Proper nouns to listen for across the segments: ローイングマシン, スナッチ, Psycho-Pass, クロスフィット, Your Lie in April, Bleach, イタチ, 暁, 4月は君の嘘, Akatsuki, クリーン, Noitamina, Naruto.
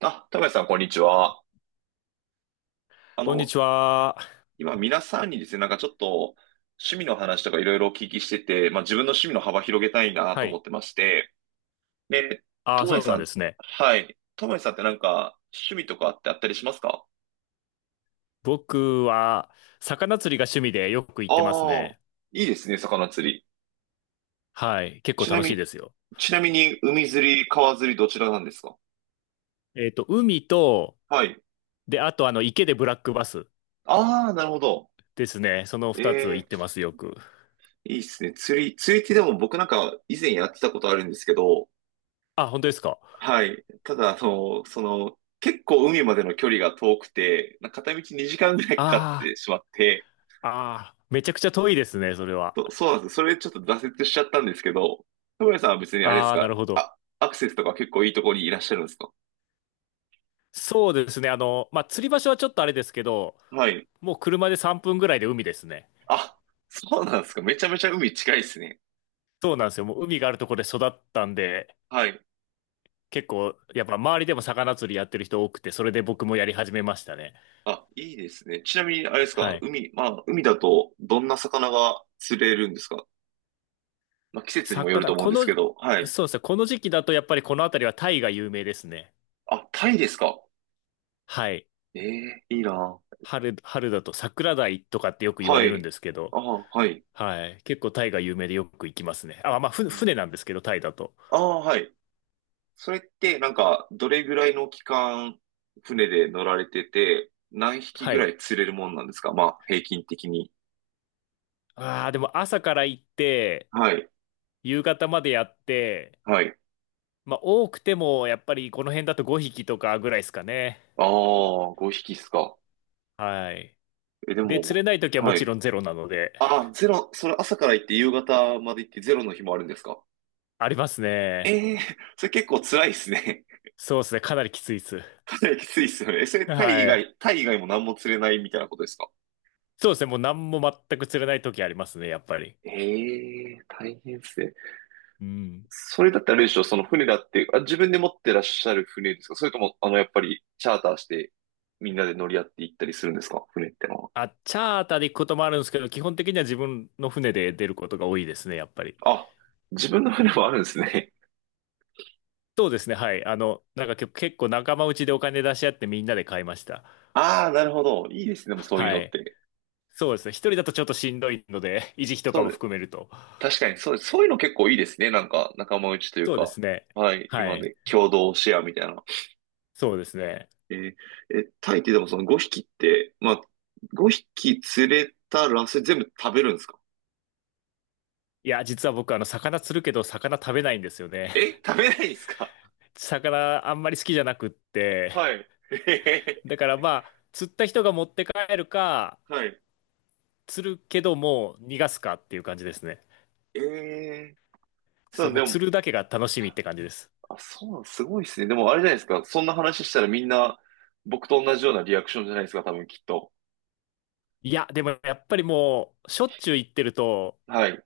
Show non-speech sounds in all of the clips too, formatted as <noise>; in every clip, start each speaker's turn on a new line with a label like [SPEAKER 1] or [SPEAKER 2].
[SPEAKER 1] あ、高橋さん、こんにちは。あ
[SPEAKER 2] こんに
[SPEAKER 1] の、
[SPEAKER 2] ちは。
[SPEAKER 1] 今、皆さんにですね、なんかちょっと、趣味の話とかいろいろお聞きしてて、まあ、自分の趣味の幅広げたいな
[SPEAKER 2] は
[SPEAKER 1] と思
[SPEAKER 2] い。
[SPEAKER 1] ってまして、で、
[SPEAKER 2] あ
[SPEAKER 1] と
[SPEAKER 2] あ、
[SPEAKER 1] もや
[SPEAKER 2] そう
[SPEAKER 1] さ
[SPEAKER 2] なん
[SPEAKER 1] ん、
[SPEAKER 2] ですね。
[SPEAKER 1] はい。ともやさんってなんか、趣味とかってあったりしますか？
[SPEAKER 2] 僕は、魚釣りが趣味でよく行
[SPEAKER 1] あ
[SPEAKER 2] ってます
[SPEAKER 1] あー、
[SPEAKER 2] ね。
[SPEAKER 1] いいですね、魚釣り。
[SPEAKER 2] はい。結構
[SPEAKER 1] ちな
[SPEAKER 2] 楽しい
[SPEAKER 1] み、
[SPEAKER 2] ですよ。
[SPEAKER 1] ちなみに、海釣り、川釣り、どちらなんですか？
[SPEAKER 2] 海と、
[SPEAKER 1] はい。
[SPEAKER 2] で、あと、池でブラックバス
[SPEAKER 1] ああ、なるほど。
[SPEAKER 2] ですね。その二つ行
[SPEAKER 1] え
[SPEAKER 2] って
[SPEAKER 1] え、
[SPEAKER 2] ます、よく。
[SPEAKER 1] いいですね。釣りってでも僕なんか以前やってたことあるんですけど、
[SPEAKER 2] あ、本当ですか。
[SPEAKER 1] はい。ただ、結構海までの距離が遠くて、片道2時間ぐらいかかっ
[SPEAKER 2] あ
[SPEAKER 1] てしまって、
[SPEAKER 2] あ、ああ、めちゃくちゃ遠いですね、それは。
[SPEAKER 1] そうなんです。それちょっと挫折しちゃったんですけど、田村さんは別にあれです
[SPEAKER 2] ああ、な
[SPEAKER 1] か、
[SPEAKER 2] るほど。
[SPEAKER 1] アクセスとか結構いいところにいらっしゃるんですか？
[SPEAKER 2] そうですね。釣り場所はちょっとあれですけど、
[SPEAKER 1] はい。
[SPEAKER 2] もう車で3分ぐらいで海ですね。
[SPEAKER 1] あ、そうなんですか。めちゃめちゃ海近いですね。
[SPEAKER 2] そうなんですよ。もう海があるところで育ったんで、
[SPEAKER 1] はい。
[SPEAKER 2] 結構、やっぱ周りでも魚釣りやってる人多くて、それで僕もやり始めましたね。
[SPEAKER 1] あ、いいですね。ちなみに、あれですか、
[SPEAKER 2] はい。
[SPEAKER 1] 海、まあ、海だとどんな魚が釣れるんですか？まあ、季節にもよると
[SPEAKER 2] 魚、
[SPEAKER 1] 思うん
[SPEAKER 2] こ
[SPEAKER 1] ですけ
[SPEAKER 2] の、
[SPEAKER 1] ど、はい。
[SPEAKER 2] そうですね、この時期だとやっぱりこの辺りはタイが有名ですね。
[SPEAKER 1] あ、タイですか。
[SPEAKER 2] はい。
[SPEAKER 1] ええ、いいな。
[SPEAKER 2] 春だと桜鯛とかってよく言わ
[SPEAKER 1] は
[SPEAKER 2] れるん
[SPEAKER 1] い。
[SPEAKER 2] ですけど、
[SPEAKER 1] ああ、はい。
[SPEAKER 2] はい。結構タイが有名でよく行きますね。あ、まあ、ふ
[SPEAKER 1] うん。
[SPEAKER 2] 船なんですけど、タイだと。
[SPEAKER 1] ああ、はい。それって、なんか、どれぐらいの期間、船で乗られてて、何匹
[SPEAKER 2] は
[SPEAKER 1] ぐら
[SPEAKER 2] い。
[SPEAKER 1] い釣れるもんなんですか？まあ、平均的に。
[SPEAKER 2] ああ、でも朝から行って、
[SPEAKER 1] はい。
[SPEAKER 2] 夕方までやって、
[SPEAKER 1] はい。
[SPEAKER 2] まあ、多くても、やっぱりこの辺だと5匹とかぐらいですかね。
[SPEAKER 1] ああ、5匹っすか。
[SPEAKER 2] はい。
[SPEAKER 1] え、で
[SPEAKER 2] で、釣
[SPEAKER 1] も、
[SPEAKER 2] れない時はも
[SPEAKER 1] は
[SPEAKER 2] ち
[SPEAKER 1] い。
[SPEAKER 2] ろんゼロなので、
[SPEAKER 1] ああ、ゼロ、それ朝から行って夕方まで行ってゼロの日もあるんですか？
[SPEAKER 2] ありますね。
[SPEAKER 1] ええー、それ結構辛いですね。<laughs>
[SPEAKER 2] そうですね。かなりきついです。
[SPEAKER 1] かなりきついっすよね。それ
[SPEAKER 2] は
[SPEAKER 1] タイ以
[SPEAKER 2] い。
[SPEAKER 1] 外、タイ以外も何も釣れないみたいなことですか？
[SPEAKER 2] そうですね。もう何も全く釣れない時ありますね、やっぱり。
[SPEAKER 1] ええー、大変っすね。
[SPEAKER 2] うん。
[SPEAKER 1] それだったらあれでしょ、その船だって、あ、自分で持ってらっしゃる船ですか？それとも、やっぱり、チャーターして、みんなで乗り合って行ったりするんですか？船ってのは。
[SPEAKER 2] あ、チャーターで行くこともあるんですけど、基本的には自分の船で出ることが多いですね、やっぱり。
[SPEAKER 1] あ、自分の船もあるんですね。
[SPEAKER 2] そうですね。はい。なんか結構仲間内でお金出し合ってみんなで買いました。
[SPEAKER 1] <laughs> ああ、なるほど。いいですね、でもそういう
[SPEAKER 2] は
[SPEAKER 1] のっ
[SPEAKER 2] い。
[SPEAKER 1] て。
[SPEAKER 2] そうですね。一人だとちょっとしんどいので、<laughs> 維持費とか
[SPEAKER 1] そ
[SPEAKER 2] も
[SPEAKER 1] うで、
[SPEAKER 2] 含めると。
[SPEAKER 1] 確かに、そういうの結構いいですね。なんか、仲間内という
[SPEAKER 2] そうで
[SPEAKER 1] か。
[SPEAKER 2] すね。
[SPEAKER 1] はい、
[SPEAKER 2] は
[SPEAKER 1] 今
[SPEAKER 2] い。
[SPEAKER 1] ね、共同シェアみたいな。
[SPEAKER 2] そうですね。
[SPEAKER 1] えーえ、タイってでもその5匹って、まあ、5匹釣れたら、それ全部食べるんですか？
[SPEAKER 2] いや、実は僕、魚釣るけど、魚食べないんですよね。
[SPEAKER 1] え、食べないんですか？
[SPEAKER 2] 魚あんまり好きじゃなくって、
[SPEAKER 1] はい。<laughs>
[SPEAKER 2] だからまあ、釣った人が持って帰るか、
[SPEAKER 1] はい。
[SPEAKER 2] 釣るけどもう逃がすかっていう感じですね。
[SPEAKER 1] ええ、そ
[SPEAKER 2] そう、
[SPEAKER 1] う、
[SPEAKER 2] も
[SPEAKER 1] で
[SPEAKER 2] う
[SPEAKER 1] も、
[SPEAKER 2] 釣るだけが楽しみって感じです。
[SPEAKER 1] あ、そうなん、すごいですね。でもあれじゃないですか。そんな話したらみんな僕と同じようなリアクションじゃないですか、多分きっと。
[SPEAKER 2] いや、でもやっぱりもう、しょっちゅう行ってると
[SPEAKER 1] はい。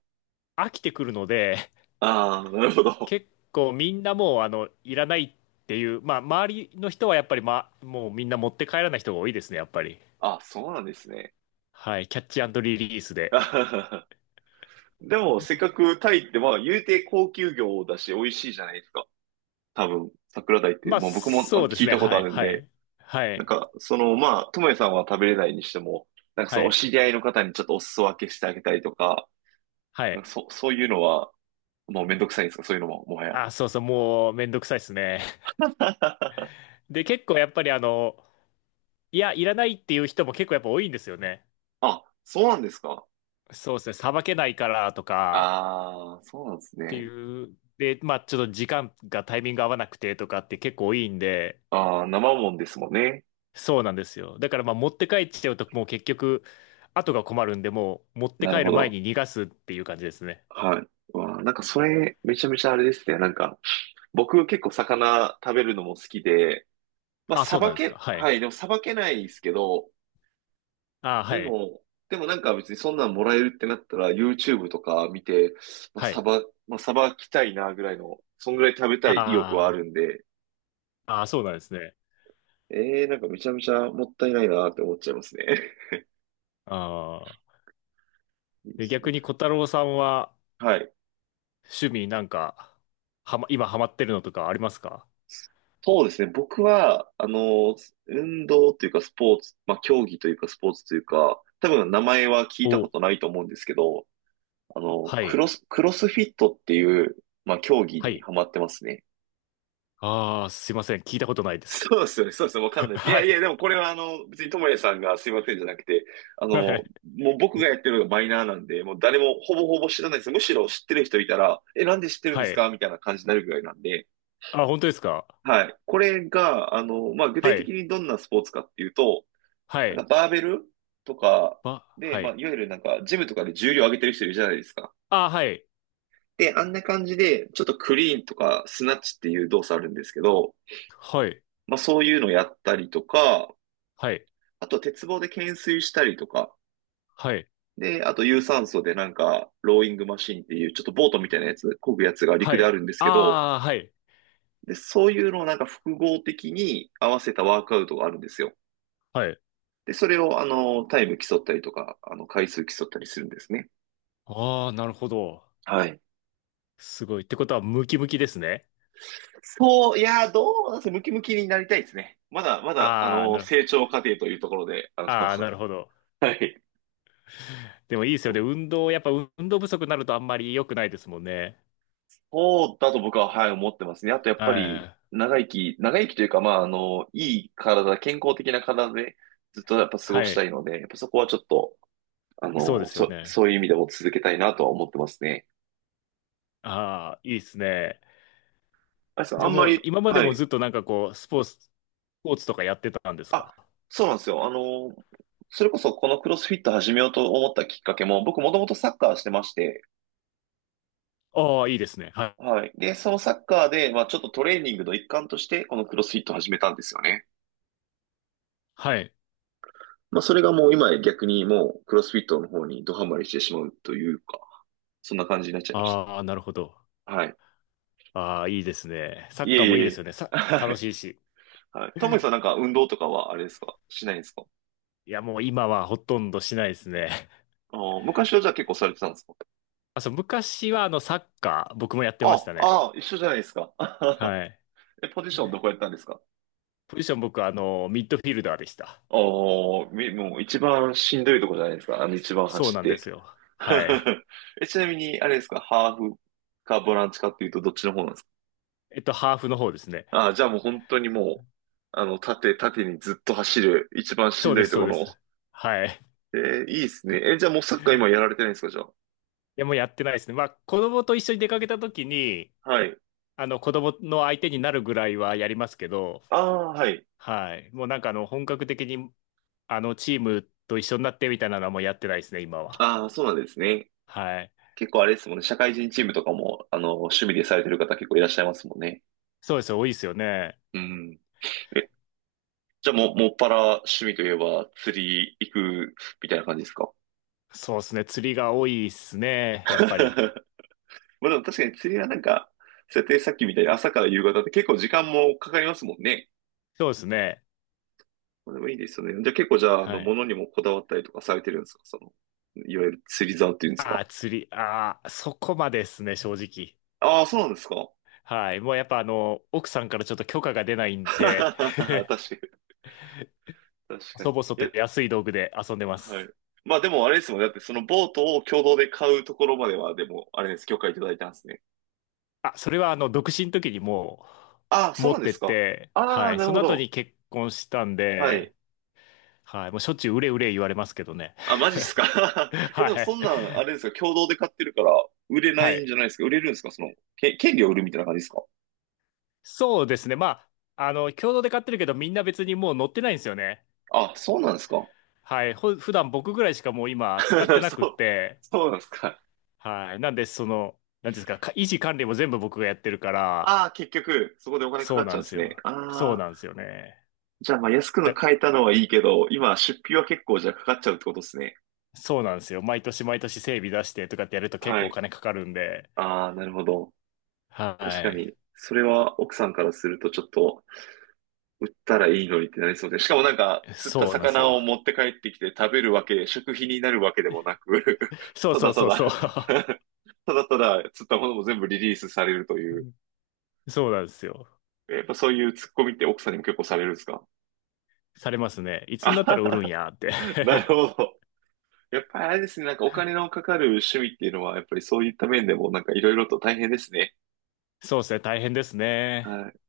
[SPEAKER 2] 飽きてくるので、
[SPEAKER 1] ああ、なるほど。
[SPEAKER 2] 結構みんなもう、いらないっていう、まあ、周りの人はやっぱり、まあ、もうみんな持って帰らない人が多いですね、やっぱり。
[SPEAKER 1] あ、そうなんですね。
[SPEAKER 2] はい、キャッチリリース
[SPEAKER 1] <laughs>
[SPEAKER 2] で。
[SPEAKER 1] あはは。でも、せっかくタイって、まあ、言うて高級魚だし、美味しいじゃないですか。多分、桜鯛って、
[SPEAKER 2] まあ、
[SPEAKER 1] まあ僕も
[SPEAKER 2] そうで
[SPEAKER 1] 聞
[SPEAKER 2] す
[SPEAKER 1] い
[SPEAKER 2] ね、
[SPEAKER 1] たこと
[SPEAKER 2] は
[SPEAKER 1] あ
[SPEAKER 2] い、
[SPEAKER 1] るん
[SPEAKER 2] は
[SPEAKER 1] で、
[SPEAKER 2] い、は
[SPEAKER 1] なん
[SPEAKER 2] い、
[SPEAKER 1] か、まあ、ともえさんは食べれないにしても、なんか
[SPEAKER 2] は
[SPEAKER 1] そのお
[SPEAKER 2] い、
[SPEAKER 1] 知り合いの方にちょっとお裾分けしてあげたりとか、
[SPEAKER 2] は
[SPEAKER 1] なん
[SPEAKER 2] い。
[SPEAKER 1] かそういうのは、もうめんどくさいんですか、そういうのも、もはや。
[SPEAKER 2] あ、そうそう、もうめんどくさいですね。で、結構やっぱりあの、いや、いらないっていう人も結構やっぱ多いんですよね。
[SPEAKER 1] あ、そうなんですか。
[SPEAKER 2] そうですね、さばけないからとか
[SPEAKER 1] ああ、そうなんです
[SPEAKER 2] って
[SPEAKER 1] ね。
[SPEAKER 2] いう、で、まあちょっと時間がタイミング合わなくてとかって結構多いんで、
[SPEAKER 1] ああ、生もんですもんね。
[SPEAKER 2] そうなんですよ。だからまあ持って帰っちゃうともう結局、後が困るんで、もう持って
[SPEAKER 1] なる
[SPEAKER 2] 帰
[SPEAKER 1] ほ
[SPEAKER 2] る前
[SPEAKER 1] ど。
[SPEAKER 2] に逃がすっていう感じですね。
[SPEAKER 1] はい。わあ、なんかそれ、めちゃめちゃあれですね。なんか、僕結構魚食べるのも好きで、まあ、
[SPEAKER 2] あ、
[SPEAKER 1] さ
[SPEAKER 2] そうな
[SPEAKER 1] ば
[SPEAKER 2] んですか。
[SPEAKER 1] け、
[SPEAKER 2] はい。
[SPEAKER 1] はい、でもさばけないですけど、
[SPEAKER 2] あ、は
[SPEAKER 1] で
[SPEAKER 2] い。
[SPEAKER 1] も、なんか別にそんなんもらえるってなったら、YouTube とか見て、まあ、
[SPEAKER 2] はい。
[SPEAKER 1] さばきたいなぐらいの、そんぐらい食べたい意欲はあ
[SPEAKER 2] あ
[SPEAKER 1] るんで、
[SPEAKER 2] あ、あ、そうなんですね。
[SPEAKER 1] ええー、なんかめちゃめちゃもったいないなって思っちゃいますね。
[SPEAKER 2] ああ。
[SPEAKER 1] <laughs> いいで
[SPEAKER 2] で、
[SPEAKER 1] す
[SPEAKER 2] 逆
[SPEAKER 1] ね。
[SPEAKER 2] に小太郎さんは、
[SPEAKER 1] はい。
[SPEAKER 2] 趣味なんか、今ハマってるのとかありますか？
[SPEAKER 1] そうですね。僕は、運動というかスポーツ、まあ、競技というかスポーツというか、多分名前は聞いたこ
[SPEAKER 2] お、
[SPEAKER 1] とないと思うんですけど、
[SPEAKER 2] はい、
[SPEAKER 1] クロスフィットっていう、まあ、競技
[SPEAKER 2] は
[SPEAKER 1] に
[SPEAKER 2] い。
[SPEAKER 1] ハマってますね。
[SPEAKER 2] ああ、すいません。聞いたことないです。
[SPEAKER 1] そうですよね。そうですよね。わかん
[SPEAKER 2] <laughs>
[SPEAKER 1] ないです。い
[SPEAKER 2] は
[SPEAKER 1] やいや、
[SPEAKER 2] い、
[SPEAKER 1] でもこれは別にともやさんがすいませんじゃなくて、
[SPEAKER 2] は
[SPEAKER 1] も
[SPEAKER 2] い、
[SPEAKER 1] う僕がやってるのがマイナーなんで、もう誰もほぼほぼ知らないです。むしろ知ってる人いたら、え、なんで知ってるんで
[SPEAKER 2] は
[SPEAKER 1] す
[SPEAKER 2] い。
[SPEAKER 1] かみたいな感じになるぐらいなんで、
[SPEAKER 2] あ、本当ですか？
[SPEAKER 1] はい。これが、まあ、具
[SPEAKER 2] は
[SPEAKER 1] 体的
[SPEAKER 2] い、
[SPEAKER 1] にどんなスポーツかっていうと、
[SPEAKER 2] は
[SPEAKER 1] な
[SPEAKER 2] い、
[SPEAKER 1] んかバーベルとかで、
[SPEAKER 2] は
[SPEAKER 1] まあ、
[SPEAKER 2] い。
[SPEAKER 1] いわゆるなんか、ジムとかで重量上げてる人いるじゃないですか。
[SPEAKER 2] あ、はい、
[SPEAKER 1] で、あんな感じで、ちょっとクリーンとかスナッチっていう動作あるんですけど、
[SPEAKER 2] はい、
[SPEAKER 1] まあ、そういうのやったりとか、
[SPEAKER 2] はい、
[SPEAKER 1] あと鉄棒で懸垂したりとか、
[SPEAKER 2] はい、
[SPEAKER 1] で、あと有酸素でなんか、ローイングマシンっていう、ちょっとボートみたいなやつ、漕ぐやつが
[SPEAKER 2] は
[SPEAKER 1] 陸であ
[SPEAKER 2] い。
[SPEAKER 1] るんですけど、
[SPEAKER 2] ああ、はい、
[SPEAKER 1] で、そういうのをなんか複合的に合わせたワークアウトがあるんですよ。
[SPEAKER 2] はい。
[SPEAKER 1] で、それをタイム競ったりとか、回数競ったりするんですね。
[SPEAKER 2] ああ、なるほど。
[SPEAKER 1] はい。
[SPEAKER 2] すごい。ってことは、ムキムキですね。
[SPEAKER 1] そう、いやー、どうなんですかね？ムキムキになりたいですね。まだ、
[SPEAKER 2] ああ、なる、
[SPEAKER 1] 成長過程というところで、
[SPEAKER 2] ああ、
[SPEAKER 1] <laughs>
[SPEAKER 2] なるほど。
[SPEAKER 1] はい。
[SPEAKER 2] でもいいです
[SPEAKER 1] そ
[SPEAKER 2] よね。
[SPEAKER 1] う
[SPEAKER 2] 運動、やっぱ運動不足になるとあんまり良くないですもんね。
[SPEAKER 1] そうだと僕は、はい、思ってますね。あと、やっぱ
[SPEAKER 2] は
[SPEAKER 1] り、
[SPEAKER 2] い。
[SPEAKER 1] 長生きというか、まあ、いい体、健康的な体で、ずっとやっぱ過ご
[SPEAKER 2] は
[SPEAKER 1] した
[SPEAKER 2] い。
[SPEAKER 1] いので、やっぱそこはちょっと、
[SPEAKER 2] そうですよね。
[SPEAKER 1] そういう意味でも続けたいなとは思ってますね。
[SPEAKER 2] ああ、いいですね。
[SPEAKER 1] あれさん、
[SPEAKER 2] じ
[SPEAKER 1] あ
[SPEAKER 2] ゃあ
[SPEAKER 1] んま
[SPEAKER 2] もう
[SPEAKER 1] り、
[SPEAKER 2] 今まで
[SPEAKER 1] は
[SPEAKER 2] も
[SPEAKER 1] い。
[SPEAKER 2] ずっとなんかこう、スポーツとかやってたんです
[SPEAKER 1] あ、
[SPEAKER 2] か？
[SPEAKER 1] そうなんですよ。それこそこのクロスフィット始めようと思ったきっかけも、僕もともとサッカーしてまして、
[SPEAKER 2] ああ、いいですね。はい。
[SPEAKER 1] はい。で、そのサッカーで、まあ、ちょっとトレーニングの一環として、このクロスフィットを始めたんですよね。
[SPEAKER 2] はい。
[SPEAKER 1] まあ、それがもう今や逆にもう、クロスフィットの方にドハマりしてしまうというか、そんな感じになっちゃいました。
[SPEAKER 2] ああ、なるほど。
[SPEAKER 1] はい。
[SPEAKER 2] ああ、いいですね。サ
[SPEAKER 1] い
[SPEAKER 2] ッカ
[SPEAKER 1] え
[SPEAKER 2] ーも
[SPEAKER 1] い
[SPEAKER 2] いい
[SPEAKER 1] え
[SPEAKER 2] で
[SPEAKER 1] い
[SPEAKER 2] すよね。
[SPEAKER 1] え。<laughs> は
[SPEAKER 2] 楽
[SPEAKER 1] い。
[SPEAKER 2] しいし。
[SPEAKER 1] はい。トムさんなんか運動とかはあれですか？しないんですか？
[SPEAKER 2] いや、もう今はほとんどしないですね。
[SPEAKER 1] あー、昔はじゃあ結構されてたんですか？
[SPEAKER 2] あ、そう、昔はあのサッカー、僕もやってまし
[SPEAKER 1] あ、
[SPEAKER 2] たね。
[SPEAKER 1] あー、一緒じゃないですか。<laughs>
[SPEAKER 2] はい。
[SPEAKER 1] え、ポジションどこやったんですか？
[SPEAKER 2] ポジション僕はミッドフィルダーでした。
[SPEAKER 1] ああー、もう一番しんどいとこじゃないですか。あの一番
[SPEAKER 2] そう
[SPEAKER 1] 走っ
[SPEAKER 2] なんで
[SPEAKER 1] て。
[SPEAKER 2] すよ。は
[SPEAKER 1] <laughs>
[SPEAKER 2] い。
[SPEAKER 1] え、ちなみに、あれですか、ハーフかボランチかっていうとどっちの方なんですか？
[SPEAKER 2] ハーフの方ですね。
[SPEAKER 1] ああ、じゃあもう本当にもう、縦にずっと走る、一番しん
[SPEAKER 2] そう
[SPEAKER 1] ど
[SPEAKER 2] で
[SPEAKER 1] い
[SPEAKER 2] す、
[SPEAKER 1] と
[SPEAKER 2] そう
[SPEAKER 1] こ
[SPEAKER 2] で
[SPEAKER 1] ろの。
[SPEAKER 2] す。はい。
[SPEAKER 1] えー、いいっすね。え、じゃあもうサッカー今やられてないんですか、じゃあ。
[SPEAKER 2] や、もうやってないですね。まあ、子供と一緒に出かけた時に、
[SPEAKER 1] はい。
[SPEAKER 2] 子供の相手になるぐらいはやりますけど、
[SPEAKER 1] ああ、はい。
[SPEAKER 2] はい。もうなんかあの、本格的に、あの、チームと一緒になってみたいなのはもうやってないですね、今は。
[SPEAKER 1] ああ、そうなんですね。
[SPEAKER 2] はい。
[SPEAKER 1] 結構あれですもんね。社会人チームとかも、趣味でされてる方結構いらっしゃいますもんね。
[SPEAKER 2] そうですよ、多いですよね。
[SPEAKER 1] うん。え、じゃあもう、もっぱら趣味といえば釣り行くみたいな感じですか？
[SPEAKER 2] そうですね、釣りが多いですね、やっぱり。
[SPEAKER 1] <laughs> まあでも確かに釣りはなんか、設定さっきみたいに朝から夕方って結構時間もかかりますもんね。
[SPEAKER 2] そうですね。
[SPEAKER 1] まあ、でもいいですよね。じゃあ結構じゃあ、
[SPEAKER 2] はい。
[SPEAKER 1] 物にもこだわったりとかされてるんですか？その、いわゆる釣り竿っていうんですか？
[SPEAKER 2] ああ、そこまでですね、正直。
[SPEAKER 1] ああ、そうなんですか？
[SPEAKER 2] はい。もうやっぱあの、奥さんからちょっと許可が出ない
[SPEAKER 1] <laughs>
[SPEAKER 2] んで、
[SPEAKER 1] 確かに、
[SPEAKER 2] <laughs>
[SPEAKER 1] 確か
[SPEAKER 2] 細
[SPEAKER 1] に。い
[SPEAKER 2] 々と
[SPEAKER 1] や、
[SPEAKER 2] 安い道具で遊んでま
[SPEAKER 1] はい。
[SPEAKER 2] す。
[SPEAKER 1] まあでもあれですもんね。だってそのボートを共同で買うところまでは、でも、あれです。許可いただいたんですね。
[SPEAKER 2] あ、それは独身の時に
[SPEAKER 1] ああ、そう
[SPEAKER 2] 持
[SPEAKER 1] なん
[SPEAKER 2] っ
[SPEAKER 1] で
[SPEAKER 2] てっ
[SPEAKER 1] すか。
[SPEAKER 2] て、
[SPEAKER 1] あ
[SPEAKER 2] は
[SPEAKER 1] あ、
[SPEAKER 2] い。
[SPEAKER 1] なる
[SPEAKER 2] そ
[SPEAKER 1] ほ
[SPEAKER 2] の後
[SPEAKER 1] ど。
[SPEAKER 2] に結婚したん
[SPEAKER 1] はい。
[SPEAKER 2] で、はい。もうしょっちゅううれ言われますけどね。
[SPEAKER 1] あ、マジっすか？
[SPEAKER 2] <laughs>
[SPEAKER 1] <laughs> え、でも
[SPEAKER 2] は
[SPEAKER 1] そ
[SPEAKER 2] い。
[SPEAKER 1] んなん、あれですか、共同で買ってるから、売れな
[SPEAKER 2] は
[SPEAKER 1] いん
[SPEAKER 2] い。
[SPEAKER 1] じゃないですか？売れるんですか？権利を売るみたいな感じですか？
[SPEAKER 2] そうですね。共同で買ってるけど、みんな別にもう乗ってないんですよね。
[SPEAKER 1] あ、そうなんですか？
[SPEAKER 2] はい。普段僕ぐらいしかもう今使って
[SPEAKER 1] <laughs>
[SPEAKER 2] な
[SPEAKER 1] そ
[SPEAKER 2] くっ
[SPEAKER 1] う、
[SPEAKER 2] て、
[SPEAKER 1] そうなんですか。
[SPEAKER 2] はい。なんで、その、なんていうんですか、か維持管理も全部僕がやってるから、
[SPEAKER 1] ああ、結局、そこでお金かか
[SPEAKER 2] そう
[SPEAKER 1] っち
[SPEAKER 2] な
[SPEAKER 1] ゃ
[SPEAKER 2] ん
[SPEAKER 1] うん
[SPEAKER 2] で
[SPEAKER 1] で
[SPEAKER 2] す
[SPEAKER 1] すね。
[SPEAKER 2] よ。そ
[SPEAKER 1] あ
[SPEAKER 2] う
[SPEAKER 1] あ、
[SPEAKER 2] なんですよね。
[SPEAKER 1] じゃあ、まあ、安くの
[SPEAKER 2] だ
[SPEAKER 1] 買えたのはいいけど、今、出費は結構じゃあかかっちゃうってことですね。
[SPEAKER 2] そうなんですよ。毎年毎年整備出してとかってやると結
[SPEAKER 1] は
[SPEAKER 2] 構お
[SPEAKER 1] い。
[SPEAKER 2] 金かかるんで。
[SPEAKER 1] ああ、なるほど。
[SPEAKER 2] は
[SPEAKER 1] 確か
[SPEAKER 2] い。
[SPEAKER 1] に、それは奥さんからするとちょっと、売ったらいいのにってなりそうで。しかもなんか、釣った
[SPEAKER 2] そうなんです
[SPEAKER 1] 魚
[SPEAKER 2] よ。
[SPEAKER 1] を持って帰ってきて食べるわけ、食費になるわけでもなく、<laughs>
[SPEAKER 2] そう
[SPEAKER 1] た
[SPEAKER 2] そ
[SPEAKER 1] だ
[SPEAKER 2] う
[SPEAKER 1] た
[SPEAKER 2] そうそう。
[SPEAKER 1] だ
[SPEAKER 2] <laughs>
[SPEAKER 1] <laughs> ただただ釣ったものも全部リリースされるという。
[SPEAKER 2] そうなんですよ。
[SPEAKER 1] やっぱそういうツッコミって奥さんにも結構されるんですか？
[SPEAKER 2] されますね。いつ
[SPEAKER 1] あ
[SPEAKER 2] になった
[SPEAKER 1] はは
[SPEAKER 2] ら売るん
[SPEAKER 1] は
[SPEAKER 2] やって
[SPEAKER 1] <laughs> なるほど。やっぱりあれですね、なんかお金のかかる趣味っていうのは、やっぱりそういった面でもなんかいろいろと大変ですね。
[SPEAKER 2] <laughs> そうですね。大変ですね。
[SPEAKER 1] はい